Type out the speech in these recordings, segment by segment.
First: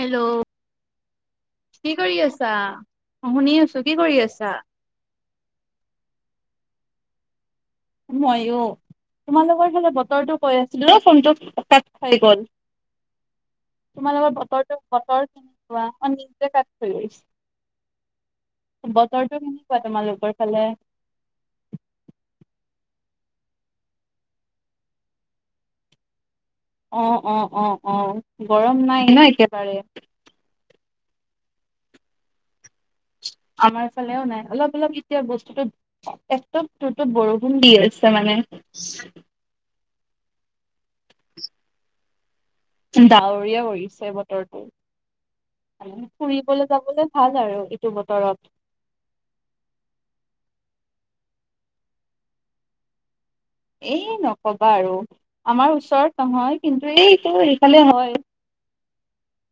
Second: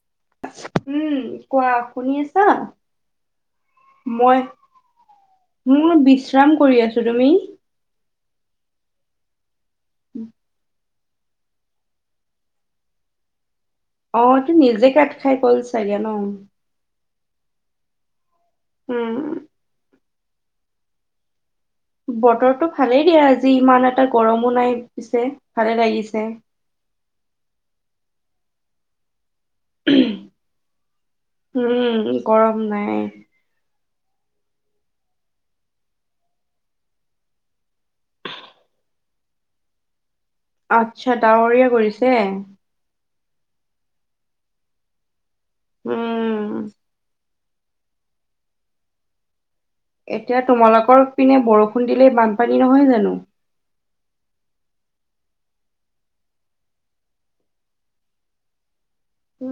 Hello উম কোৱা কি কৰি শুনি আছা শুনি আছো কি কৰি মই আছা? মোৰ বিশ্ৰাম কৰি আছোঁ‌ তুমি মই অ' তোমালোকৰ ফালে বতৰটো কৈ আছে। ফোনটো কাট খাই গ'ল। তোমাৰ লগত অ', তো বতৰ নিজে কাট বতৰ খাই গ'ল কেনেকুৱা চাগে ন? মই নিজে ক থ আহছো। [inaudible] উম, বতৰটো কেনেকুৱা তোমালোক সেইফালে বতৰটো ভালেই দিয়া আজি ইমান এটা গৰমো নাই পিছে ভালে লাগিছে। অ' অ' অ' অ' গৰম নাই ন এতিয়া ফালে উম গৰম নাই। আমাৰ ফালেও নাই অলপ অলপ এতিয়া বস্তুটো একপ দুপ বৰষুণ দি আছে মানে আচ্ছা ডাৱৰীয়া কৰিছে। ডাৱৰীয়া পৰিছে বতৰটো। উম, ফুুৰিবলে যাবলে ভাল আৰু এইটো বতৰত এতিয়া তোমালোকৰ পিনে বৰষুণ দিলেই বানপানী নহয় জানো। এই নক'বা আৰু আমাৰ ওচৰত নহয় কিন্তু এইটো এইফালে হয়। উ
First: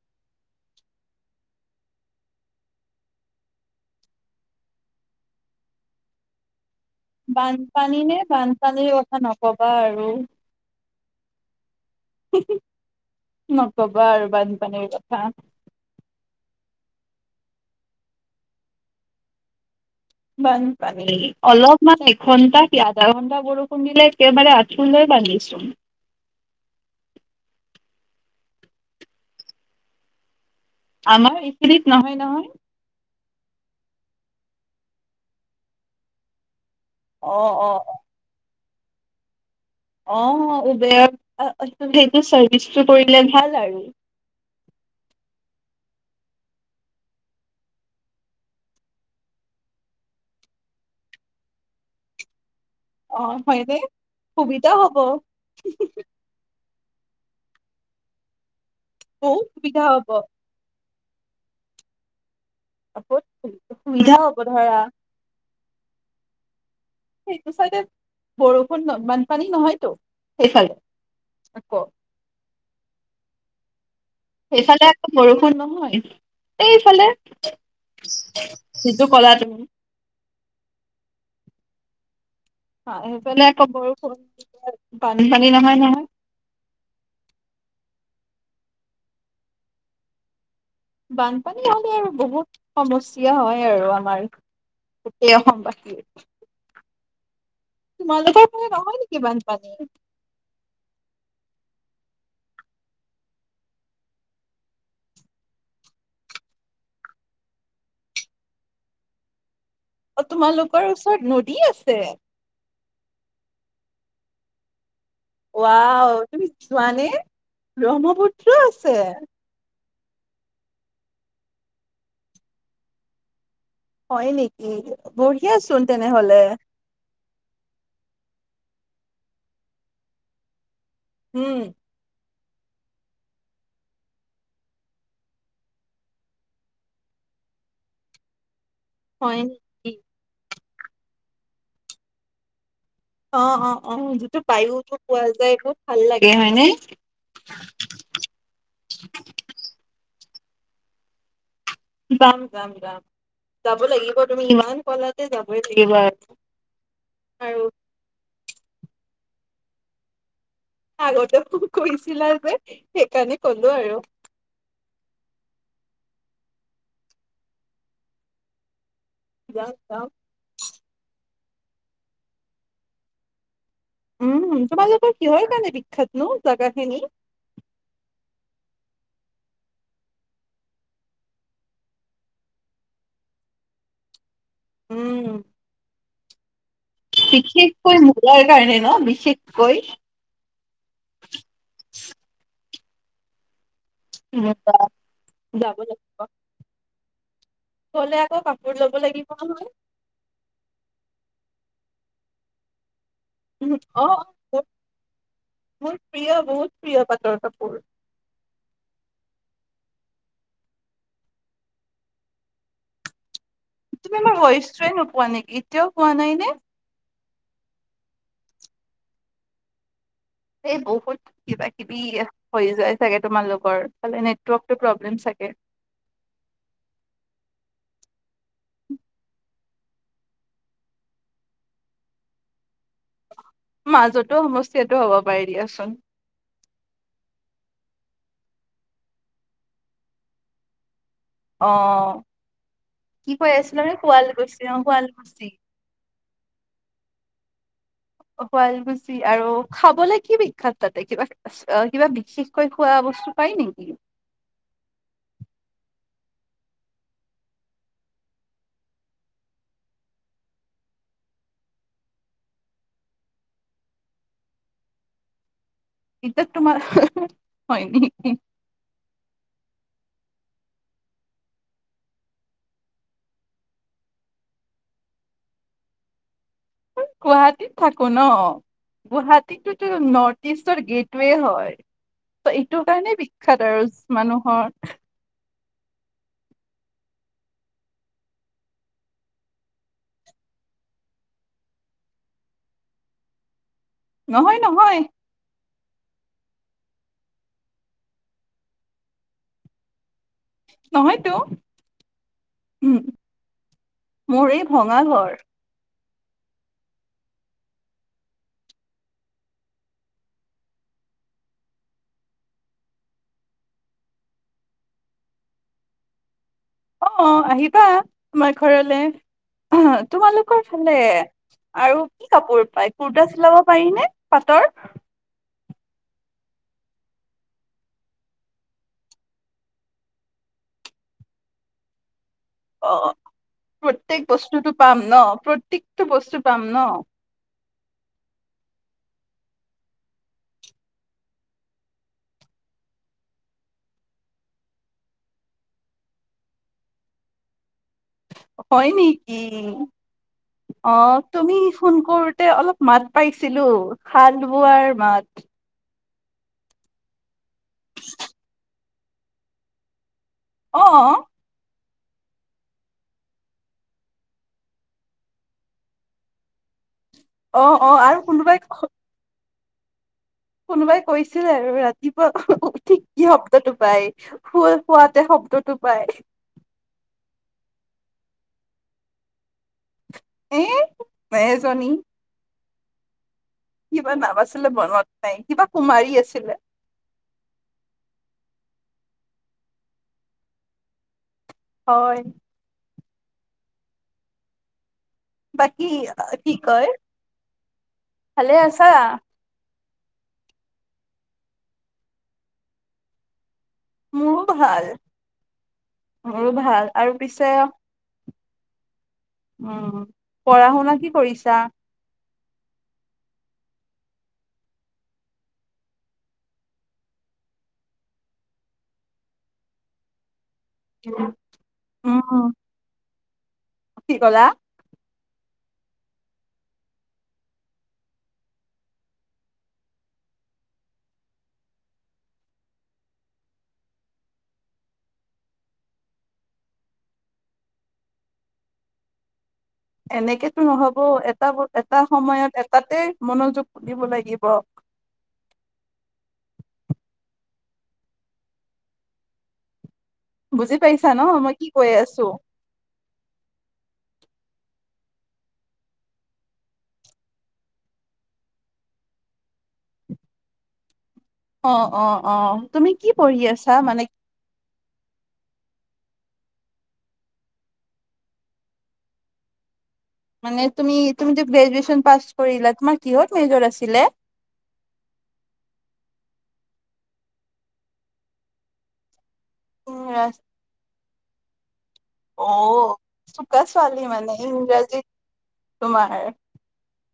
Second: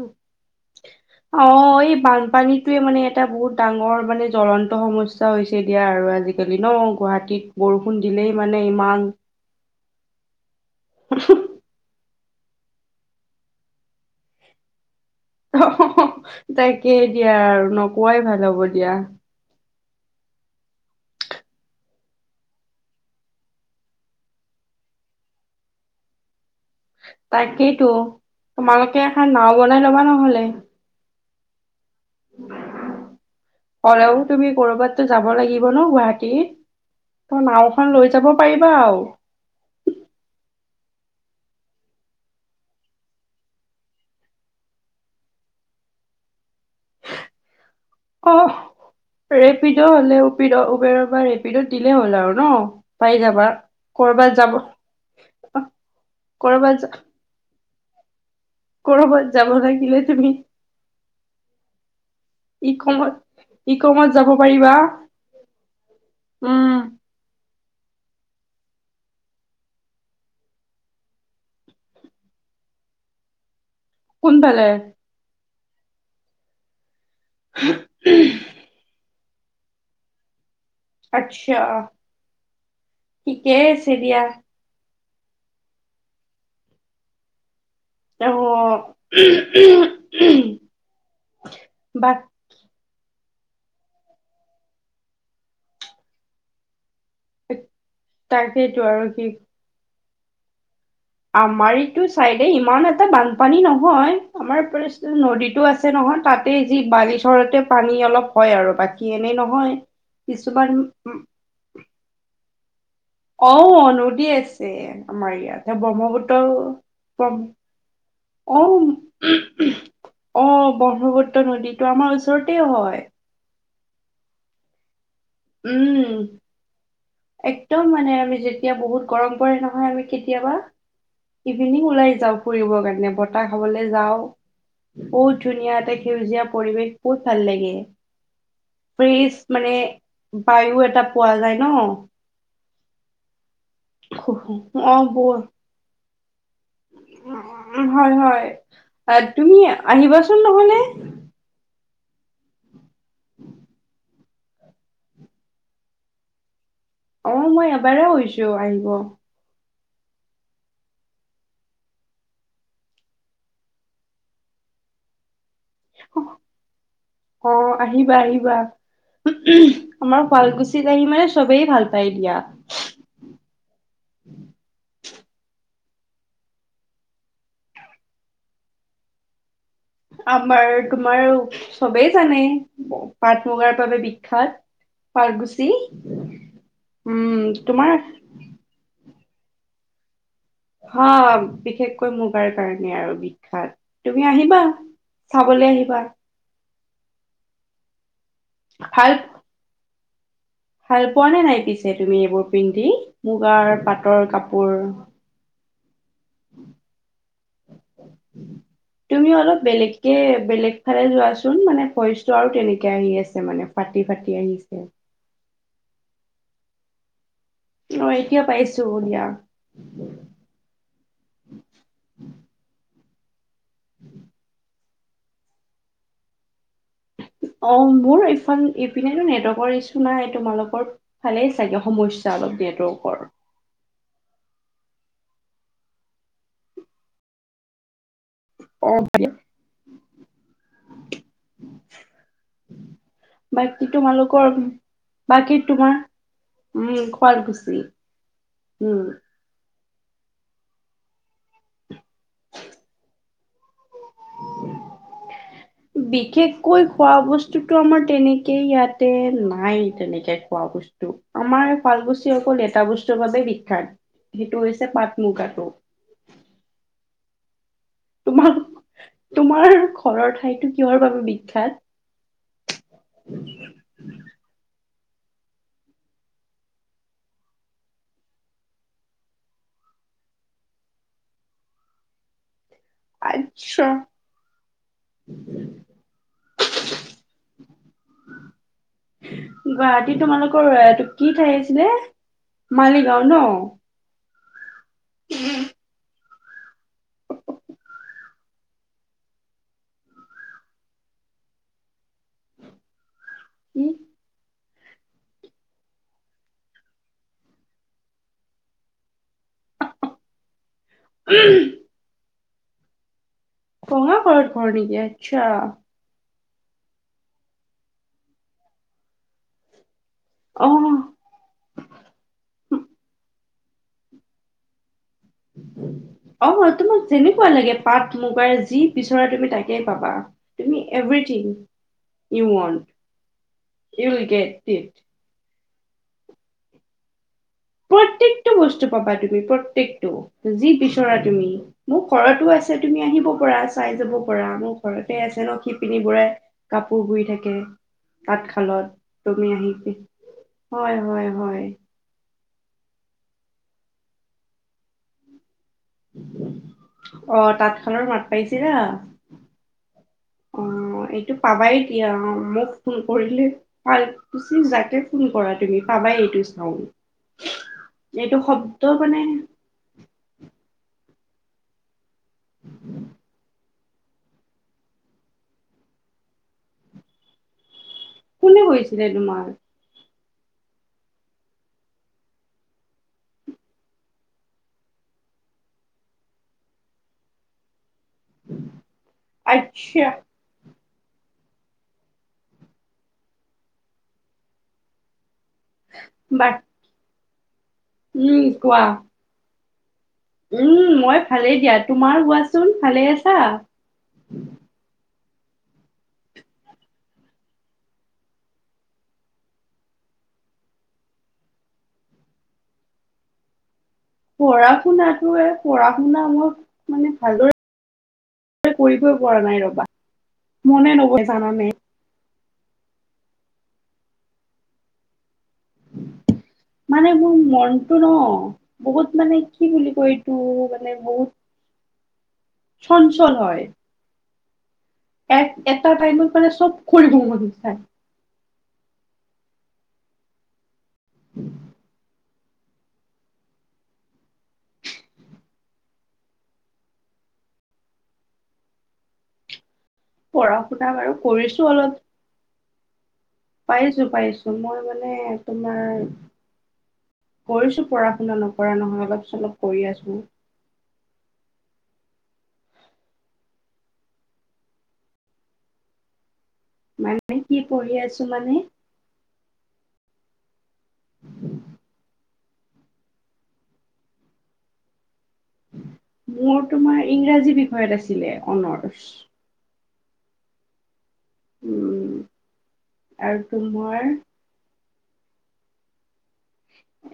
অ এই বানপানীতয়ে মানে এটা বহুত ডাঙৰ মানে জলন্ত সমস্যা হৈছে এতিয়া আৰু আজিকালি ন গুৱাহাটীত বৰষুণ বানপানী নে দিলেই মানে বানপানীৰ কথা নক'বা আৰু উম উম হ নকবা আৰু বানপানী‌ কথা হ তাই তাকেহে দিয়া আৰু নকোৱাই ভাল হ'ব দিয়া। বানপানী অলপমান এঘন্টা কি আধা ঘন্টা বৰষুণ দিলে একেবাৰে আঁঠু লৈ পানীছো তাকেইতো তোমালোকে এখন নাও বনাই লবা নহ'লে। আমাৰ এইখিনিত নহয় নহয়। হ'লেও তুমি কৰবাত টো যাব লাগিব ন গুৱাহাটী। অ ত অ নাওখন লৈ যাব পাৰিম। বাও। অ উবেৰ সেইটো চাৰ্ভিচটো কৰিলে ভাল আৰু। অ ৰেপিড' হলেও উবেৰৰ বা ৰেপিড'ত দিলেই হ'ল আৰু ন। অ পাই যাবা, হয়নে কৰবাত যাব সুবিধা হ'ব কৰবাত যা কৰবাত বহুত যাব সুবিধা হ'ব লাগিলে তুমি ই খনত বহুত ই কঙত সুবিধা যাব হ'ব পাৰিবা। ধৰা উম। সেইটো চাইডে বৰষুণ বানপানী নহয়টো সেইফালে আকৌ। কোনফালে সেইফালে আকৌ বৰ নহয়, এইফালে। সেইটো কলা [inaudible] আচ্ছা। অ সেইফালে ঠিকেই আকৌ আছে বৰষুণ দিয়া [unintelligible] পানী চানী নহয় নহয়। অ উমহঁ উমহ। বানপানী হলে আৰু বহুত সমস্যা য়া হয় আৰু আমাৰ গোটেই অসমবাসীৰ। তোমালোকৰ ফালে তাকেইতো নহয় আৰু নেকি কি বানপানী? আমাৰ এইটো চাইডে ইমান এটা বানপানী নহয়, আমাৰ নদীতটো আছে নহয় তাতে যি বালিচৰতে পানী অলপ হয় আৰু বাকী এনেই নহয়। অ কিছুমান তোমালোকৰ ওচৰত নদী আছে? অ নদী আছে। আমাৰ ইয়াতে ৱাও তুমি যোৱানে ব্ৰহ্মপুত্ৰ ব্ৰহ্মপুত্ৰ অ। আছে অ ব্ৰহ্মপুত্ৰ নদীটো আমাৰ ওচৰতে হয়। হয় নেকি? বঢ়িয়াচোন উম তেনেহলে একদম মানে আমি যে তিয়া বহুত গৰম পৰে নহয় আমি কেতিয়াবা উম ইভিনিং ওলাই যাওঁ। ফুৰিবৰ কাৰণে বতাহ খাবলৈ যাও, বহুত ধুনীয়া এটা সেউজীয়া পৰিৱেশ বহুত ভাল লাগে। ফ্ৰিজ হয় মানে নেকি বায়ু এটা পোৱা যায় ন। অ অ অ যিটো বায়ুটো অ পোৱা বল যায় খুব ভাল লাগে। হয়নে হয় হয় তুমি আহিবাচোন নহয়নে যাম যাম যাম যাব লাগিব। তুমি ইমান কলা যে যাব লাগিব। অ আৰু মই এবাৰে হৈছো আহিব আগতে কৈছিলা যে সেইকাৰণে কলো আৰু অ আহিবা আহিবা। উ যাম যাম আমাৰ শুৱালকুছিত আহি মানে চবেই ভাল পায় দিয়া। উম হম তোমাৰ লোকৰ কিহৰ কাৰণে বিখ্যাতনো জাগাখিনি আমাৰ তোমাৰ চবেই জানে পাট মুগাৰ বাবে বিখ্যাত। উম ফাৰগুচি বিশেষকৈ মূগাৰ কাৰণে ন বিশেষকৈ কৈ হ বিশেষকৈ মুগাৰ কাৰণে আৰু বিখ্যাত। তুমি আহিবা মুগা চাবলৈ আহিবা কলে আ কাপোৰ ল'ব ভাল লাগিব নহয়। ভাল পোৱা নে নাই পিছে তুমি এইবোৰ পিন্ধি। মুগাৰ উম অ পাটৰ মোৰ কাপোৰ মোৰ প্ৰিয় বহুত প্ৰিয় পাটৰ কাপোৰ বেলেগ বেলেগ ফালে যোৱাচোন মানে ভইচটো আৰু তেনেকে আহি আছে মানে ফাটি তুমি ফাটি মোৰ আহিছে। ভইচটোৱে নোপোৱা নেকি? এতিয়াও পোৱা নাইনে। অ এতিয়া পাইছো দিয়া। এই বহুত কিবা কিবি হৈ যায়। চাগে তোমালোক লোকৰ নেটৱৰ্ প্ৰব্লেম চাগে। অ মোৰ ইফ ইপিনেতো নেটৱৰ্কৰ ইছু নাই তোমালোকৰ ভালে চাগে সমস্যা অলপ নেটৱৰ্ক। মাজতো সমস্যাটো হ'ব পাৰে দিয়াচোন। অ হ'ব পাৰে। অ কি কৈ আছিল বাকী সেই পোৱাল তোমালোকৰ গৈছ অ শুৱালকুছি বাকী তোমাৰ উম, শুৱালকুছি। উম, শুৱালকুছি আৰু খাবলে কি বিখ্যাত তাতে কিবা কিবা বিশেষকৈ খোৱা বস্তু পাই নেকি? বিশেষকৈ খোৱা বস্তুতো আমাৰ তেনেকে ইয়াতে নাই তেনেকে খোৱা বস্তু। আমাৰ শুৱালকুছি অকল এটা বস্তুৰ বাবে বিখ্যাত সেইটো হৈছে পাট মুগাটো। এইটো তোমাৰ হয় নি তোমাৰ তোমাৰ ঘৰৰ ঠাইটো কিহৰ বাবে বিখ্যাত? [inaudible] গুৱাহাটীত থাকো ন গুৱাহাটীটো তোৰ নৰ্থ ইষ্টৰ গেটৱে হয়। এইটো কাৰণে বিখ্যাত আৰু আচ্ছা, মানুহৰ। গুৱাহাটী তোমালোকৰ এইটো কি ঠাই আছিলে মালিগাঁও ন নহয় নহয়। নহয়তো। উম মোৰ এই ভঙা ঘৰ। উম। কঙাঘৰত ঘৰ নেকি আচ্ছা। অ আহিবা আমাৰ ঘৰলে অহ্ তোমালোকৰ অ ফালে আৰু কি কাপোৰ পায় কুৰ্তা চিলাব পাৰি নে পাটৰ? অ তোমাক যেনেকুৱা লাগে পাট মুগাৰ যি বিচৰা তুমি তাকে পাবা তুমি এভ্ৰিথিং অ উইল প্ৰত্যেক গেট বস্তুতো ইট পাম ন প্ৰত্যেক টো বস্তু পাম ন? প্ৰত্যেকটো বস্তু পাবা তুমি প্ৰত্যেকটো যি বিচৰা তুমি মোৰ ঘৰতো আছে তুমি আহিব পৰা চাই যাব পাৰা মোৰ ঘৰতে আছে ন শিপিনি বোৰে কাপোৰ বৈ থাকে তাঁতশালত হয় নেকি তুমি আহি হয় অ হয় তুমি হয় ফোন কৰো তে অলপ মাত পাইছিলো শাল বোৱাৰ মাত। অ তাঁতশালৰ মাত পাইছিলা? অ এইটো পাবাই এতিয়া মোক ফোন কৰিলে শুৱালকুছিত যাকে ফোন কৰা তুমি পাবাই এইটো চাওন্ড। অ অ আৰু কোনোবাই মানে কোনোবাই কৈছিল আৰু ৰাতি তি বৰ ঠিক কি শব্দটো? পাই শো শোৱাতে শব্দটো পায়। কোনে কৈছিলে তোমাৰ? এ মেজনী কিবা নাম আছিলে মনত নাই কিবা কুমাৰী আছিলে। আচ্ছা হয় বাকী বা কি কয় উম ভালে কোৱা আছা উম মই ভালেই দিয়া তোমাৰ কোৱাচোন ভালে আছা‌? মোৰো ভাল মোৰ ভাল আৰু পিছে উম পঢ়া শুনা কি কৰিছা? পঢ়া শুনাটোে পঢ়া শুনা মই মানে ভালদৰে কৰিবই পৰা নাই ৰবা মনে নবহে যান নে উম কি কলা‌‌? মানে মোৰ মনটো ন বহুত মানে কি বুলি কয় এইটো মানে বহুত চঞ্চল হয়। এক এটা টাইমত মানে চব খৰি মাই এনেকেতো নহব এটা এটা সময়ত এটাতে মনোযোগ দিব লাগিব। পঢ়া বুজি শুনা পাইছা বাৰু ন মই কৰিছো কি কৈ অলপ আছো পাইছো পাইছো মই মানে তোমাৰ কৰিছো পঢ়া শুনা নকৰা নহয় অলপ অলপ কৰি আছো অ অ অ তুমি কি পঢ়ি আছা মানে মানে কি পঢ়ি আছো মানে মানে তুমি তুমিত গ্ৰেজুৱেচন পাছ কৰিলা তোমাৰ কিহত মেজৰ আছিলে? মোৰ তোমাৰ ইংৰাজী বিষয়ত আছিলে অনৰছ উ উম অ অ আৰু তোমাৰ চুকাছোৱালী মানে ইংৰাজীত। তোমাৰ?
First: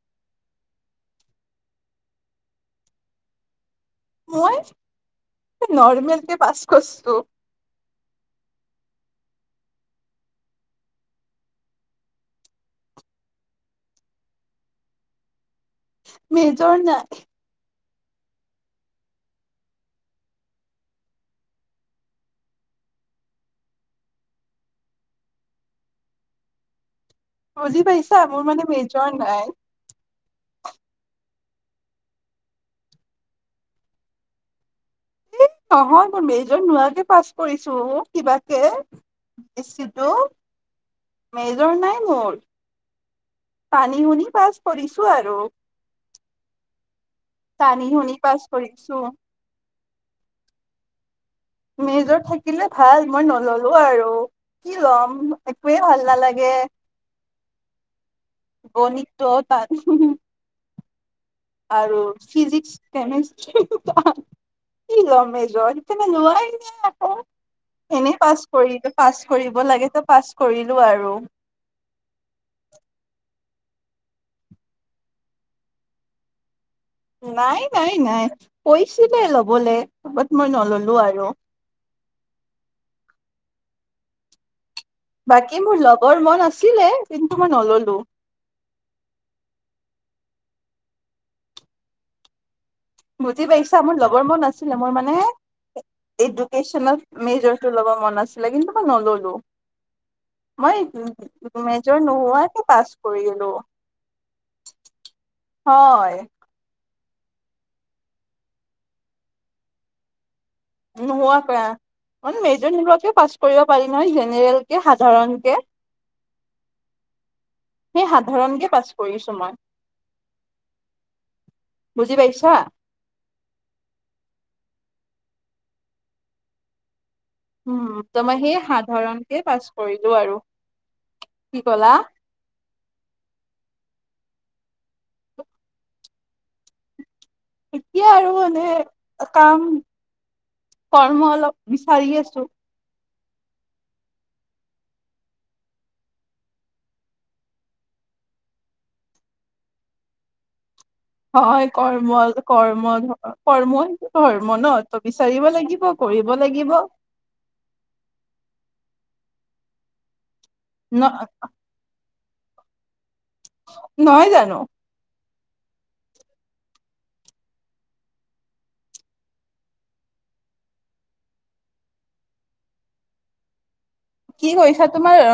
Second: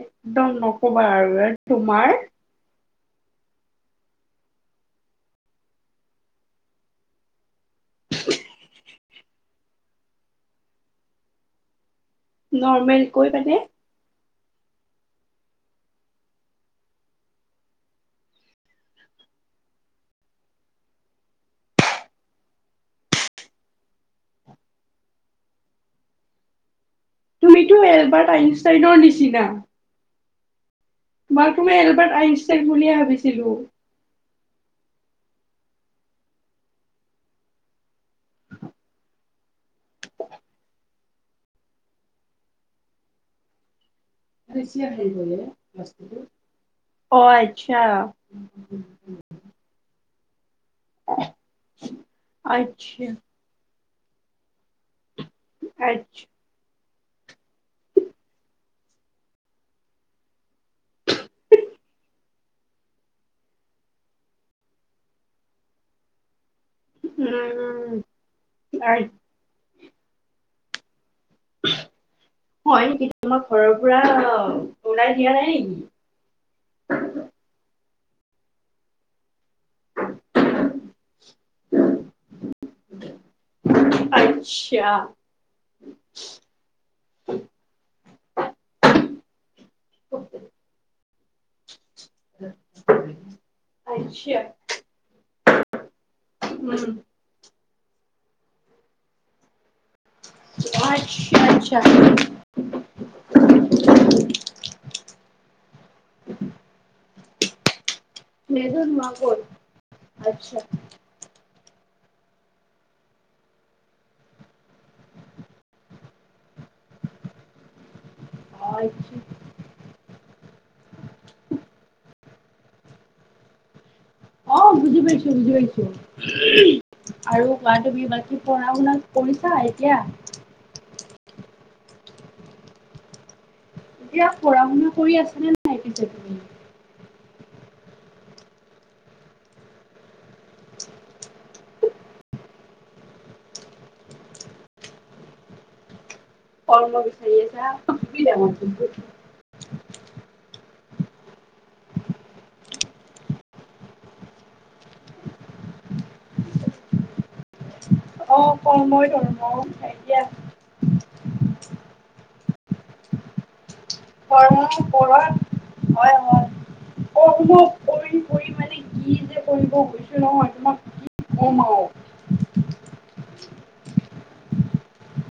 একদম নকবা আৰু তোমাৰ মই নৰ্মেল কে পাছ কৰিছো। নৰ্মেল কৈ মানে, মেজৰ নাই তুমিতো বুজি পাইছা এলবাৰ্ট মোৰ মানে আইনষ্টাইনৰ মেজৰ নাই নিচিনা মই তুমি এলবাৰ্ট আইনষ্টেক বুলিয়ে ভাবিছিলো। এ নহয় মোৰ মেজৰ নোৱাকে পাছ কৰিছো কিবাকে বে মেজৰ নাই মোৰ টানি মুনী অ আচ্ছা টানি শুনি পাছ কৰিছো অ মেজৰ থাকিলে ভাল মই নললো। হ আৰু কি ল'ম একোৱেই ভাল আচ্ছা নালাগে গণিতটো [unintelligible] আৰু ফিজিক্স কেমেষ্ট্ৰি কি ল'ম মেজৰ লোৱাই উম, এনেই পাছ কৰিব আৰ পাছ কৰিব লাগে। পাছ কৰিলো আৰু। হয় তোমাক ঘৰৰ পৰা ওলাই দিয়া নাই নেকি? নাই। নাই নাই কৈছিলে ল'বলে বাত মই নললো। আৰু আৰু [unintelligible] বাকী মোৰ লবৰ মন আছিলে কিন্তু মই নললো। [unintelligible] [unintelligible] বুজি পাইছা মোৰ লগৰ আচ্ছা, বোৰ আছিলে মোৰ মানে উম, এডুকেচনল মেজৰ। টো ল'ব মন আছিলে কিন্তু মই নললো। মই আচ্ছা, আচ্ছা। মেজৰ নোহোৱাকে পাছ কৰিলো হয়। মেজৰ নগল আচ্ছা। নোহোৱাকে মেজৰ নোলোৱাকে পাছ কৰিব পাৰি নহয় জেনেৰেল কে সাধাৰণ কে। সেই সাধাৰণকে পাছ কৰিছো মই বুজি পাইছ [unintelligible] অ বুজি পাইছো বুজি পাইছো। আৰু কোৱা উম তুমি ত মই বাকী সেই পঢ়া শুনা সাধাৰণকে কৰিছা পাছ এতিয়া? কৰিলো আৰু কি কলা? এতিয়া পঢ়া শুনা কৰি আছানে নাই পিছে তুমি? এতিয়া আৰু মানে কাম কৰ্ম অলপ বিচাৰি আছো। কৰ্ম বিচাৰি আছা [unintelligible] হয় কৰ্ম কৰ্ম কৰ্মটো ধৰ্ম ন ত বিচাৰিব লাগিব কৰিব লাগিব। অ কৰ্মই ধৰ্ম এতিয়া [unintelligible] নহয় জানো কৰ্ম কৰা হয় হয় কৰ্ম কৰি কৰি মানে কি যে কৰিব গৈছো নহয় তোমাক কি কম আৰু। কি কৰিছা তোমাৰ